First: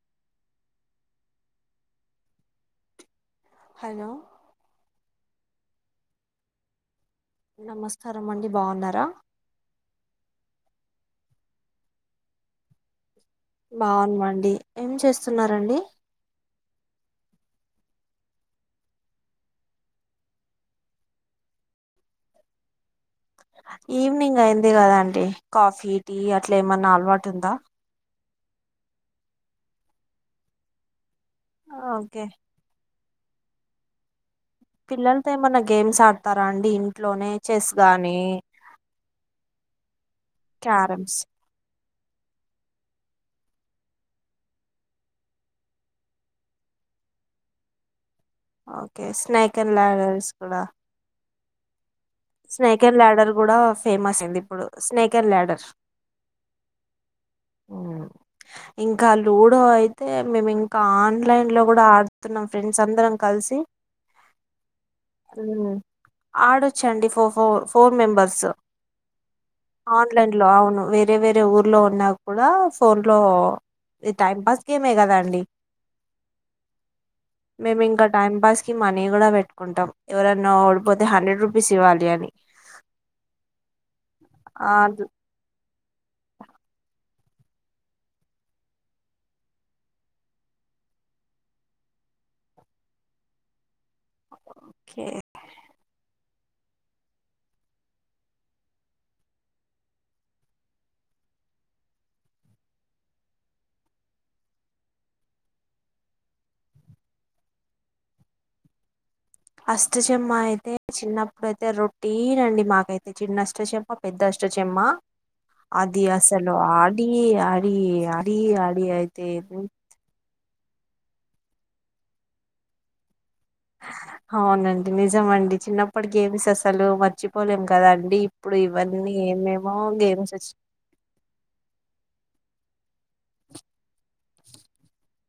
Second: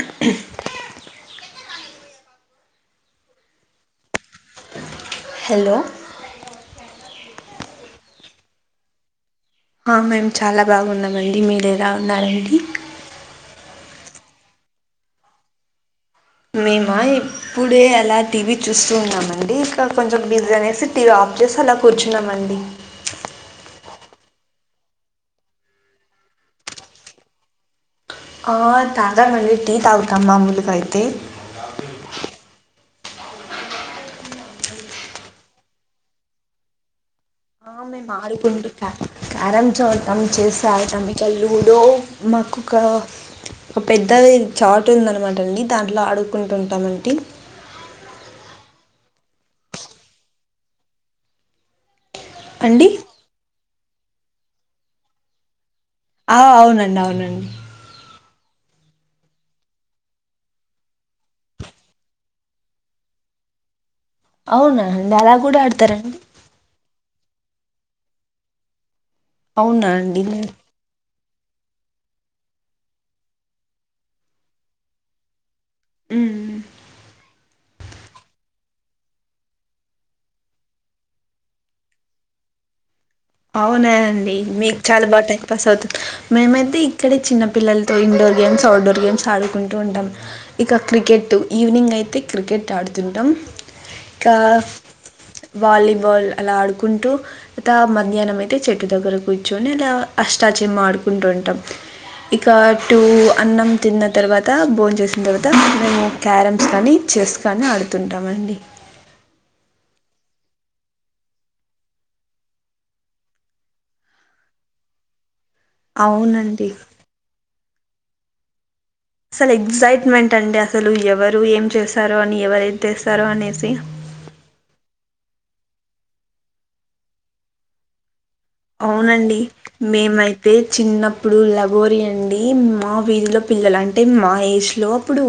ఆహ్. Hello. Hello. నమస్కారం అండి బాగున్నారా. ఆహ్ మేమ్ చాలా బాగున్నామండి మీరు ఎలా ఉన్నారండి. బాగున్నామండి ఏం చేస్తున్నరండి. మేమా ఇప్పుడే అలా టీవీ చూస్తూ ఉన్నామండి ఇంకా కొంచెం బిజీ అనేసి టీవీ ఆఫ్ చేసి. చేసి అలా కూర్చున్నామండి. ఈవినింగ్ అయింది కదా అండి కాఫీ టీ అట్లా ఏమన్నా అలవాటు ఉందా. ఆహ్ తాగానండి టీ తాగుతా మామూలుగా అయితే ఓకే. పిల్లలతో ఏమన్నా గేమ్స్ ఆడతారా అండి ఇంట్లోనే. చెస్ మామూలుగా గానీ అయితే క్యారమ్స్ ఆడుతాం చెస్ ఆడుతాం క్యారమ్స్ ఇంకా లూడో. మాకు ఒక. ఒక పెద్దది చాట్ ఉందనమాటండి దాంట్లో ఆడుకుంటుంటామండి. ఓకే స్నాక్ అండ్ ల్యాడర్స్ కూడా. స్నేక్ అండి అండ్ ల్యాడర్ కూడా ఫేమస్ అయింది ఇప్పుడు స్నేక్ అండ్ ల్యాడర్. ఆహ్ అవునండి అవునండి. ఇంకా లూడో అయితే మేము ఇంకా ఆన్లైన్ లో కూడా ఆడుతున్నాం ఫ్రెండ్స్ అందరంకా. కల్సి అవునా అండి అలా కూడా ఆడతారండి ఆడొచ్చండి ఒక్ ఒక ఫోర్ మెంబెర్సు అవునా అండి అట్లాట్ల అవును వేరేవేర్ మేం ఊర్లో ఉన్నా కూడా ఫోన్లో ఇది టైం పాస్ గేమే కదా అండి ఉమ్ మేము ఇంకా టైం పాస్ కి మనీ కూడా పెట్టుకుంటాం ఎవరన్నా ఓడిపోతే హండ్రెడ్ రూపీస్ ఇవ్వాలి అని అవునాండి ఆ, మీకు చాలా బాగా టైం పాస్ అవుతుంది మేమైతే ఇక్కడ చిన్నపిల్లలతో ఇండోర్ గేమ్స్ అవుట్డోర్ గేమ్స్ ఆడుకుంటూ ఉంటాం ఇక క్రికెట్ ఈవినింగ్ అయితే క్రికెట్ ఆడుతుంటాం ఇంకా ఓకే వాలీబాల్ అలా ఆడుకుంటూ త మాధ్యాహ్నం అయితే చెట్టు దగ్గర కూర్చుని ఇలా అష్టాచయం ఆడుకుంటు ఉంటాం ఇక టూ అన్నం తిన్న తర్వాత బోన్ చేసిన తర్వాత మేము క్యారమ్స్ కానీ చేస్ కాని ఆడుతుంటమండి అష్ట చెమ్మ అయితే చిన్నప్పుడు అయితే రొటీనండి మాకైతే చిన్నష్ట చెమ్మ పెద్ద అష్ట చెమ్మ ఆ అది అసలు అవునండి అడి అడి అడి అడి అయితే థాంకసలు ఎవరు ఏం చేస్తారో అని ఎవరు తెస్తారో అనేది అవునండి నిజమండి చిన్నప్పటి గేమ్స్ అసలు మర్చిపోలేం కదా అండి ఇప్పుడు ఇవన్నీ అవునండి ఏమేమో గేమ్స్ మేమైతే వచ్చి చిన్నప్పుడు లగోరీ అండి మా వీధిలో పిల్లలు అంటే మా ఏజ్లో అప్పుడు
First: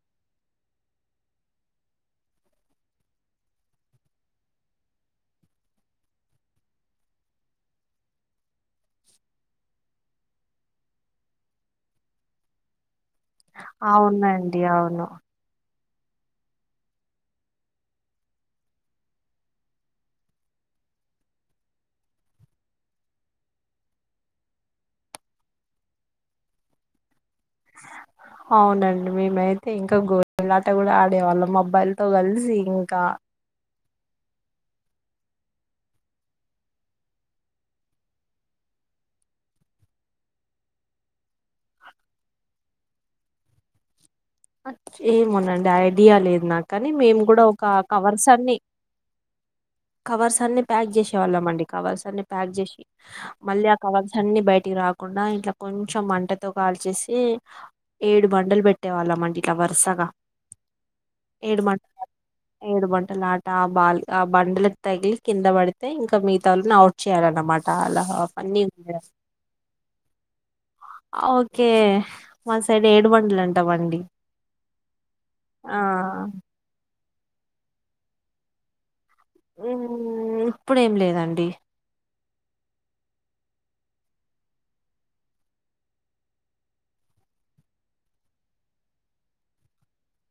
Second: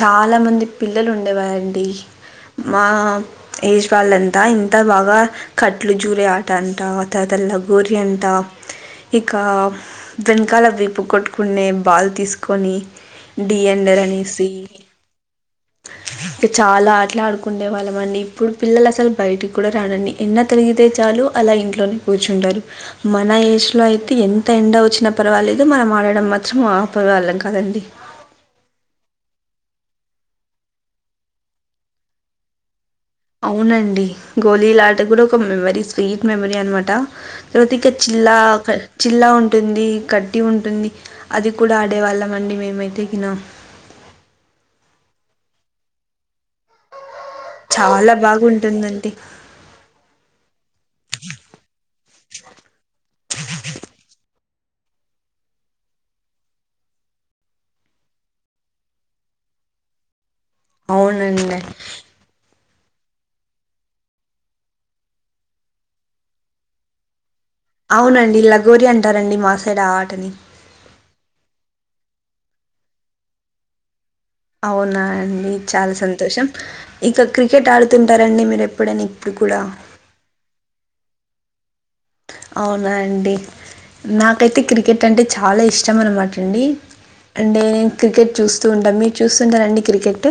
చాలా మంది పిల్లలు ఉండేవారండి మా ఏజ్ వాళ్ళంతా ఇంత బాగా కట్లు జూరే ఆట అంటత త లాగోరి అంట ఇక వెనకాల విప్పు కొట్టుకునే బల్ తీసుకొని డి యండర్ అనిసి అవునండి అవును ఇక చాలా ఆటలా ఆడుకుండే వాళ్ళం అండి ఇప్పుడు పిల్లలు అసలు బయటికి కూడా రారండి ఎండ తిరిగితే చాలు అలా ఇంట్లోని కూర్చుంటారు మన ఏజ్లో అయితే ఎంత ఎండ వచ్చిన పర్వాలేదుో మనం ఆడటడం మాత్రం ఆ పర్వాలంగా కదండి అవునండి మేమైతే ఇంకా గోలీలాట కూడా ఆడేవాళ్ళం మొబ్బైల్ తో కలిసిం అవునండి గోలీలాట కూడా ఒక మెమరీ స్వీట్ మెమరీ అనమాట తర్వాత ఇంకా చిల్లా ఇల్లా ఉంటుంది కట్టి ఉంటుంది అది కూడా ఆడేవాళ్ళం అండి మేమైతే గినం అ ఏమోనండి ఐడియా లేదు నా కానీ మేము కూడా ఒక చాలా కవర్స్ అన్ని బాగుంటుందండి కవర్స్ అన్ని ప్యాక్ చేసేవాళ్ళం అండి కవర్స్ అన్ని ప్యాక్ చేసి మళ్ళీ ఆ కవర్స్ అన్ని బయట కి రాకుండా ఇట్లా కొంచెం మంటతో కాల్చేసి ఏడు బండలు పెట్టే వాళ్ళంట ఇట్లా వర్షగా అవునుండి ఏడు బంటలు ఆట ఆ బాల్ ఆ బంటలకు తగిలి కింద పడితే ఇంకా మిగతా వాని అవుట్ చేయాలంట మాట అలాహ అవునండి అన్నీ లగోరి అంటారండి మా సైడ్ ఆ ఆటని ఓకే మా సైడ్ ఏడు బండలు అంటమండీ అవునా అండి చాలా సంతోషం ఇక క్రికెట్ ఆడుతుంటారండి మీరు ఎప్పుడైనా ఇప్పుడు కూడ మ్మ్ ఇప్పుడేం లేదండి అవునా అండి నాకైతే క్రికెట్ అంటే చాలా ఇష్టం అన్నమాట అండి అంటేే క్రికెట్ చూస్తూ ఉంటాం మీరు చూస్తూ ఉంటారా అండి క్రికెట్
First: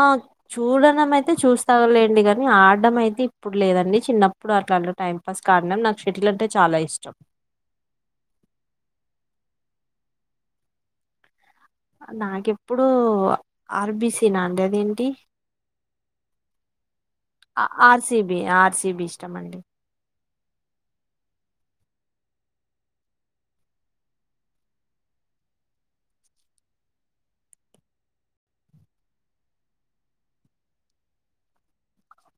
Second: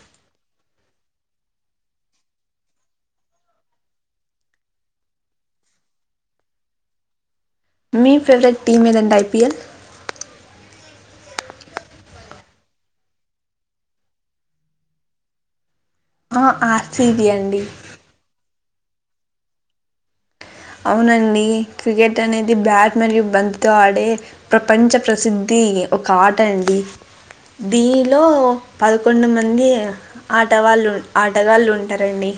ఆ చూడడం అయితే చూస్తాలేండి కానీ ఆడడం అయితే ఇప్పుడు లేదండి చిన్నప్పుడు అట్లాలో టైం పాస్ కారం నాకు షటిల్ అంటే చాలా ఇష్టం మీ ఫేవరెట్ టీమ్ ఏదంట ఆఐపీఎల్ నాకెప్పుడు ఆర్బిసి నాండి అదేంటి బ ఆ ఆర్‌సీబీ అండి. ఆర్సిబి ఆర్సిబి ఇష్టం అండి అవునండి క్రికెట్ అనేది బ్యాట్ మరియు బంత్తో ఆడే ప్రపంచ ప్రసిద్ధి ఒక ఆట అండి దీనిలో పదకొండు మంది ఆటవాళ్ళు ఆటగాళ్ళు ఉంటారండి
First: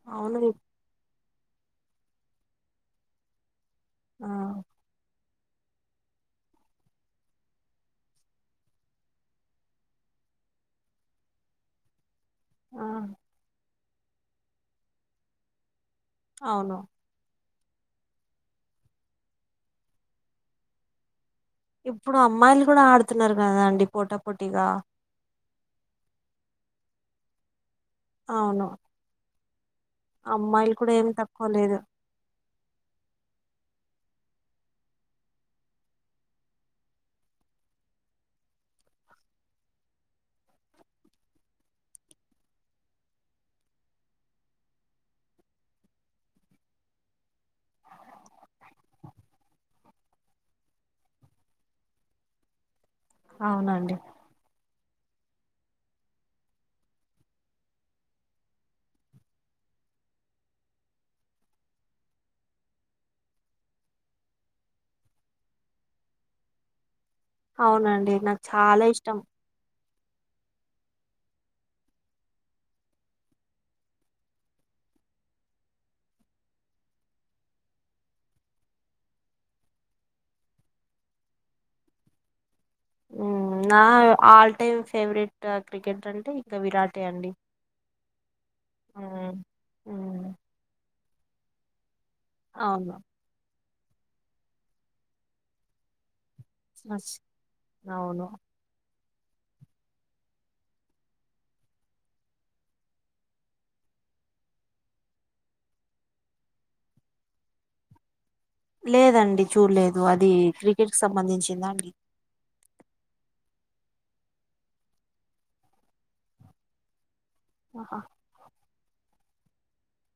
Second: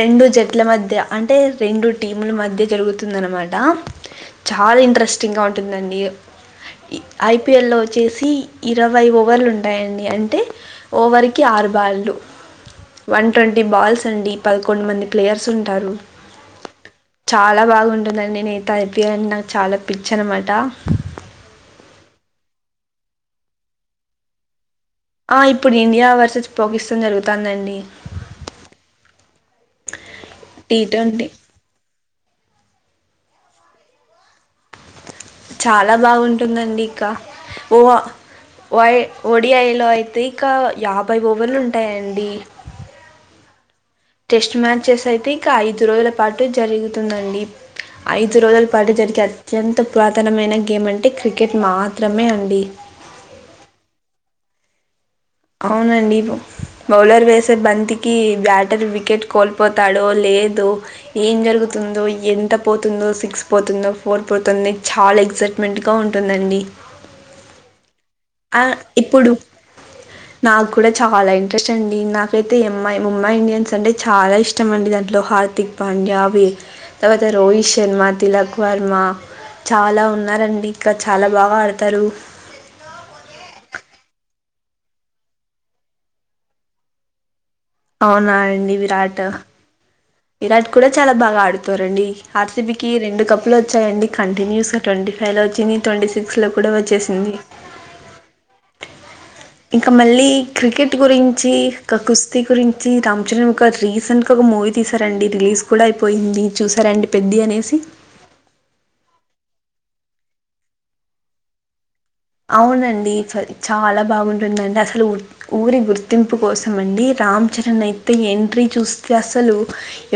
రెండు అవును ఇప్ జట్ల మధ్య అంటే రెండు టీముల మధ్య జరుగుతుంది అనమాట ఆ చాలా ఇంట్రెస్టింగ్గా ఉంటుందండి ఐపిఎల్ వచ్చేసి ఇరవై ఓవర్లు ఉంటాయండి అంటే ఓవర్ క ఆ ఆరు బాు ఆ వన్ ట్వంటీ బాల్స్ అండి పదకొండు మంది ప్లేయర్స్ ఉంటారు అవును చాలా బాగుంటుందండి నేను ఇతే అనిపించాలంటని నాకు చాలా పిచ్చ అనమాట ఇప్పుడు అమ్మాయిలు కూడా ఆడుతున్నారు కదా అండి పోటా పోటీగా ఆ ఇప్పుడు ఇండియా వరుస పోకిస్తాన్ జరుగుతుందండి అవును అమ్మాయిలు టీ కూడా ఏమి ట్వంటీ తక్కువ లేదు చాలా బాగుంటుందండి ఇకా ఓహ వయ ఒడియాలో అయితే ఇంక యాభై ఓవర్లు ఉంటాయండి టెస్ట్ మ్యాచెస్ అయితే ఇక ఐదు రోజుల పాటు జరుగుతుందండి ఐదు రోజుల పాటు జరిగే అత్యంత పురాతనమైన గేమ్ అంటే క్రికెట్ మాత్రమే అండి అవునండి అవునండి బౌలర్ వేసే బంతికి బ్యాటర్ వికెట్ కోల్పోతాడో లేదు ఏం జరుగుతు పోతుందో ఎంత పోతుందో సిక్స్ పోతుందో ఫోర్ పోతుంది చాలా ఎక్సైట్మెంట్ గా ఉంటుందండి అవునండి నాకు ఆ చాలా ఇష్టం ఇప్పుడు నాకు కూడా చాలా ఇంట్రెస్ట్ అండి నాకైతే ఎమ్మాయి ముంబై ఇండియన్స్ అంటే చాలా ఇష్టం అండి దాంట్లో హార్తిక్ పాండ్యావి తవాతే రోహిత శర్మా తిలక వర్మా చాలా ఉన్నారండి ఇంకా చాలా బాగా ఆడతారు నా ఆల్ టైమ్ ఫేవరెట్ క్రికెట్ర్ అంటే ఇంకా విరాటే అండి అవునా అండి విరాట్ హ్మ్. హ్మ్. విరాట్ కూడా చాలా బాగా ఆడుతారండి ఆర్సిబి అవును రెండు కపులు వచ్చాయండి కంటిన్యూస్గా ట్వంటీ ఫైవ్ లో వచ్చింది ట్వంటీ సిస్ ట్వంటీ సిక్స్ లో కూడా అస్ వచ్చేసింది అవును ఇంకా మళ్ళీ క్రికెట్ గురించి ఇ కుస్తీ గురించి రామ్ చరణ్ ఒక రీసెంట్ గా ఒక మూవీ తీసారండి రిలీజ్ కూడా అయిపోయింది చూసారండి పెద్ది అనేసి లేదండి చూడలేదు అది క్రికెట్ కి సంబంధించిందా అండి అవునండి చాలా బాగుంటుందండి అసలు ఊరి గుర్తింపు కోసం అండి రామ్ చరణ్ ఆహా అయితే ఎంట్రీ చూస్తే అసలు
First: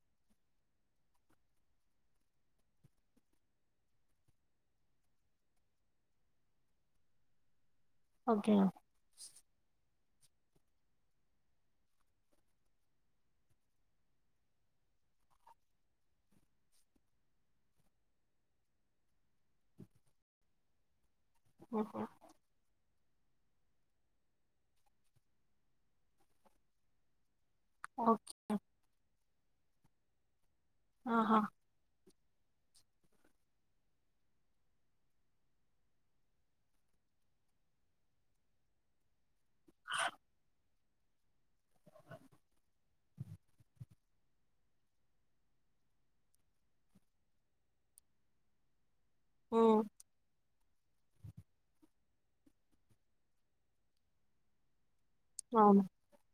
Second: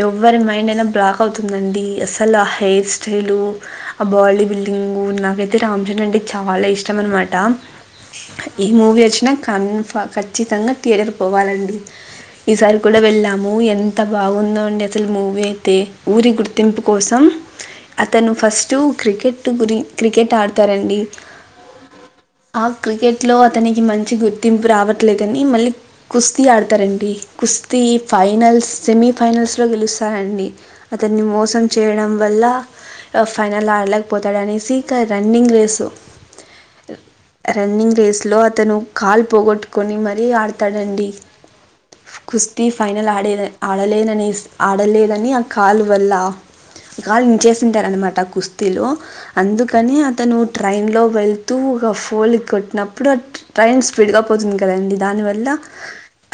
ఎవరి మైండ్ అయినా బ్లాక్ అవుతుందండి అసలు ఆ హెయిర్ స్టైలు ఆ బాడీ బిల్డింగ్ నాకైతే రామ్చంద్ అంటే చాలా ఇష్ ష్టం అనమాట ఓకే ఈ మూవీ వచ్చినా కన్ఫ ఖచ్చితంగా థియేటర్ పోవాలండి ఈసారి కూడా వెళ్ళాము ఎంత బావుందో అండి అసలు మూవీ అయితే ఊరి గుర్తింపు కోసం అతను ఫస్ట్ క్రికెట్ గురి క్రికెట్ ఆడతారండి. ఉహు ఆ క్రికెట్లో అతనికి మంచి గుర్తింపు రావట్లేదని మళ్ళీ కుస్తీ ఆడతారండి. కుస్తీ ఓకే. ఫైనల్స్ సెమీఫైనల్స్లో గెలుస్తారండి అతన్ని ఆహా మోసం చేయడం వల్ల ఫైనల్ ఆడలేకపోతాడు అనేసి ఇంక రన్నింగ్ రేసు అ రన్నింగ్ రేస్లో అతను కాల్ పోగొట్టుకొని మరీ ఆడతాడండి. కుస్తీ ఫైనల్ ఆడేదా ఆడలేననెస్ ఆడలేనని ఆ కాల్ వల్ల గాయం చేసింటార అనమాట కుస్తీలు హ్మ్. అందుకని అతను ట్రైన్ లో వెళ్తూ ఒక ఫోల్ని కొట్టినప్పుడు ట్రైన్ స్పీడ్ గా పోతుంది కదండి. దానివల్ల అవును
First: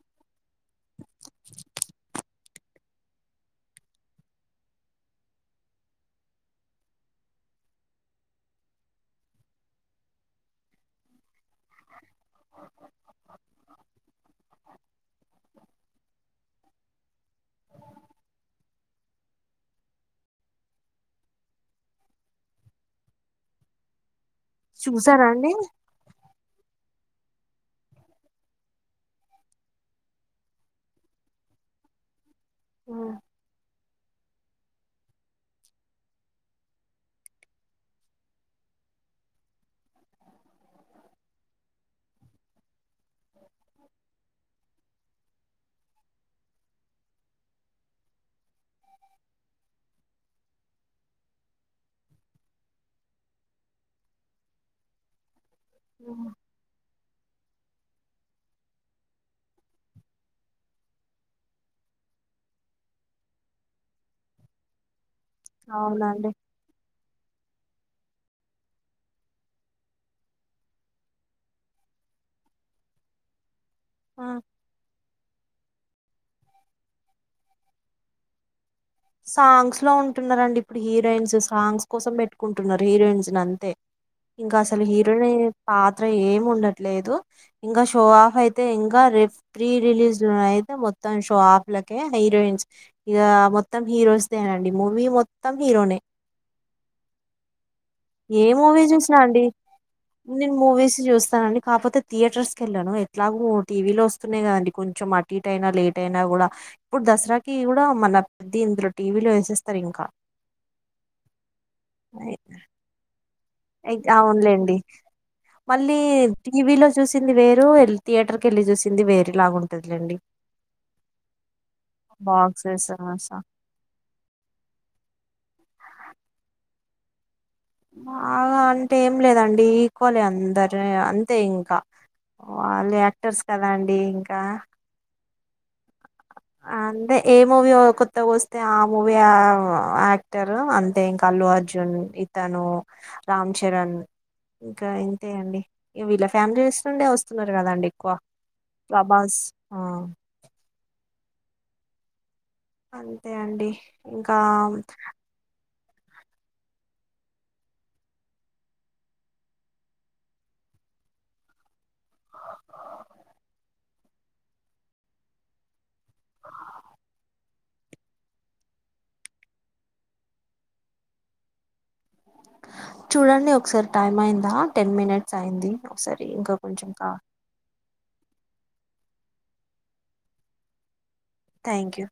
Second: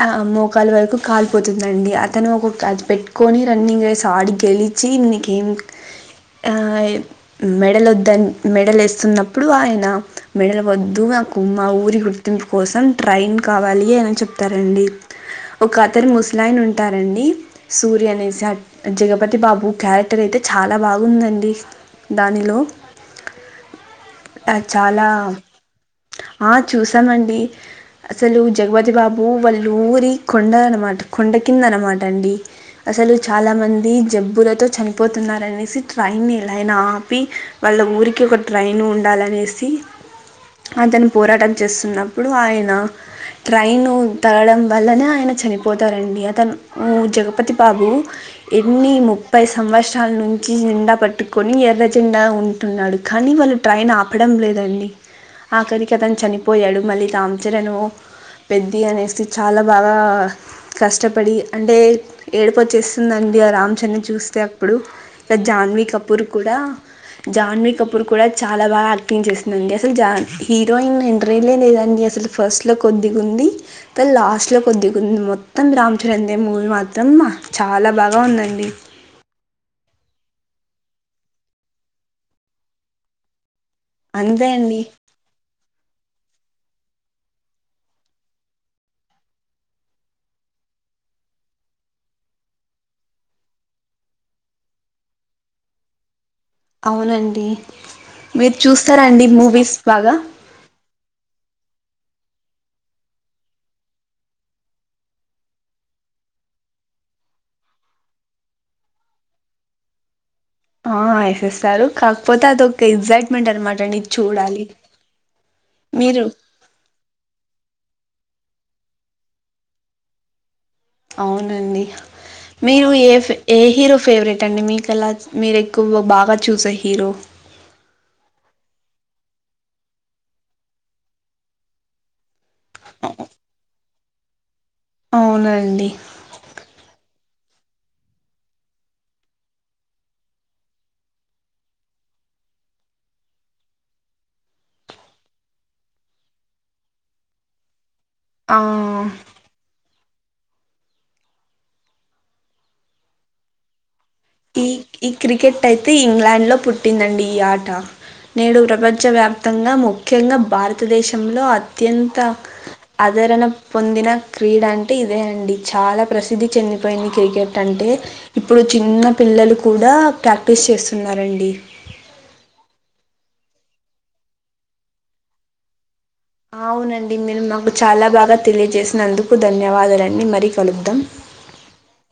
అ మొకాలు వరకు కాలిపోతుందండి. అతను ఒక అది పెట్టుకొని రన్నింగ్ వేసి ఆడి గెలిచి నీకేం ఆయ్ మెడల్ వద్దని మెడల్ ఏస్తున్న ప్పుడు ఆయన మెడలవద్దు నాకు మా ఊరి గుర్తింపు కోసం ట్రైన్ కావాలి ఆయన చెప్ తారండి ఒక అతను ముసలాయిన ఉంటారండి సూర్య అనేసి అ జగపతి బాబు క్యారెక్టర్ అయితే చాలా బాగుందండి దానిలో ఆ చాలా చూసారా అండి ఆ చూసామండి అసలు జగపతి బాబు వాళ్ళు ఊరి కొండ అనమాట కొండ కింద ర మాట అండి అసలు హ్మ్. చాలా మంది జబ్బులతో చనిపోతున్నారనేసి ట్రైన్ని ఎలా అయినా ఆపి వాళ్ళ ఊరికి ఒక ట్రైన్ ఉండాలని నేసి అతను పోరాటం చేస్తున్నప్పుడు ఆయన ట్రైను తాళం వల్లన ఆయన చనిపోతారండి అతను ఉ జగపతిబాబు ఎన్ని ముప్పై సం వత్సరాలా నుంచి జెండా పట్టుకొని ఎర్ర జెండా ఉంటున్నాడు. కానీ వాళ్ళు ట్రైన్ ఆ ప్పడం లేదండి ఆఖరికి అతను హ్మ్. చనిపోయాడు మళ్ళీ రాంచరణు పెద్ది అనేసి చాలా బాగా కష్టపడి అంటే ఏడుపు వచ్చేస్తుందం డి ఆ రామ్చరణ్ న్ని చూస్తే అప్పుడు జాన్వీ కపూర్ అవునండి కూడా జాన్వీ కపూర్ కూడా చాలా బాగా యా క్టింగ్ చేసిందండి. అసలు జా హీరోయిన్ ఎంట్రీనే లేదండి అసలు ఫస్ట్ లో కొద్దిగా ఉంది. త లాస్ట్ లో కొద్ది మ్ మొత్తం రామ్ చరణ్ దే మూవీ మాత్రం చాలా బాగా ఉందండి. సాంగ్స్ లో ఉంటున్నరండి ఇప్పుడు హీరోయిన్స్ సాంగ్స్ కోసం పెట్టుకుంటున్నారు హీరోయిన్స్ ని అంతే. అంతే ఇంకా అండి అసలు హీరోయిన్ పాత్ర ఏం ఉండట్లేదు ఇంకా షో ఆఫ్ అయితే ఇంకా రేప్ ప్రీ రిలీజ్ లో అయితే మొత్తం షో హఫ్ లకే హీరోయిన్స్ ఇగ మొత్తం హీరోస్ దేనండి మూవీ మొత్తం హీరోనే. అవునండి ఏ మీరు మూవీ చూసినా చూస్తారండి అండి మూవీస్ బాగా నేను మూవీస్ చూస్తానండి కాపోతే థియేటర్స్ కి వెళ్ళను ఎట్లాగ టీవీ లో వస్తున్నాయి కదండి. కొంచెం అటు ఇటు అయినా లేట్ అయినా కూడా ఇప్పు దసరాకి కూడా మన ద్ది ఇందులో టీవీలో ఏసేస్తారు ఇంకా. ఆ ఏసేస్తారు కాకపోతే అదొక ఎగ్జాక్ట్ ఇక అవునులేండి మళ్ళీ మీరు టీవీ లో చూసింది వేరు థియేటర్కెళ్లి చూసింది వేరేలాగా ఉంటదిలెండి. అవునండి మీరు ఏ ఏ హీరో ఫేవరెట్ అండి మీకలా మీరు. ఎక్కువ బాగా చూసే హీరో. బాగా అంటే ఏం లేదండి ఈక్వలే అందరు అంతే ఇంకా. వాళ్ళే యాక్టర్స్ కదా అండి ఇంకా. అవునండి. అంటే ఏ మూవీ కొత్తగా వస్తే ఆ మూవీ యాక్టర్ అంతే ఇంకా అల్లు అర్జున్. ఇతను రామ్ చరణ్. ఇంకా ఇంతే అండి వీళ్ల ఫామిలీస్ నుండే వస్తున్నారు కదండి. ఎక్కువ ఆ ప్రభాస్. ఆ అంతే అండి. ఇంకా ఈ ఈ క్రికెట్ అయితే ఇంగ్లాండ్ లో పుట్టిందండి ఈ ఆట. నేడు ప్రపంచవ్యాప్తంగా ముఖ్యంగా భారతదేశంలో అత్యంత. ఆదరణ పొందిన క్రీడ అంటే ఇదే అండి చాలా. ప్రసిద్ధి చెందిపోయింది క్రికెట్ అంటే ఇప్పుడు చిన్న. పిల్లలు కూడా ప్రాక్టీస్ చేస్తున్నారండి. చూడండి ఒకసారి టైమ్ అయిందా టెన్ మినిట్స్ అయింది ఒకసారి. ఇంకా కొంచెం కా అవునండి మీరు మంగల్. చాలా బాగా తెలియజేసినందుకు ధన్యవాదాలండి మళ్ళీ కలుదాం. Thank you.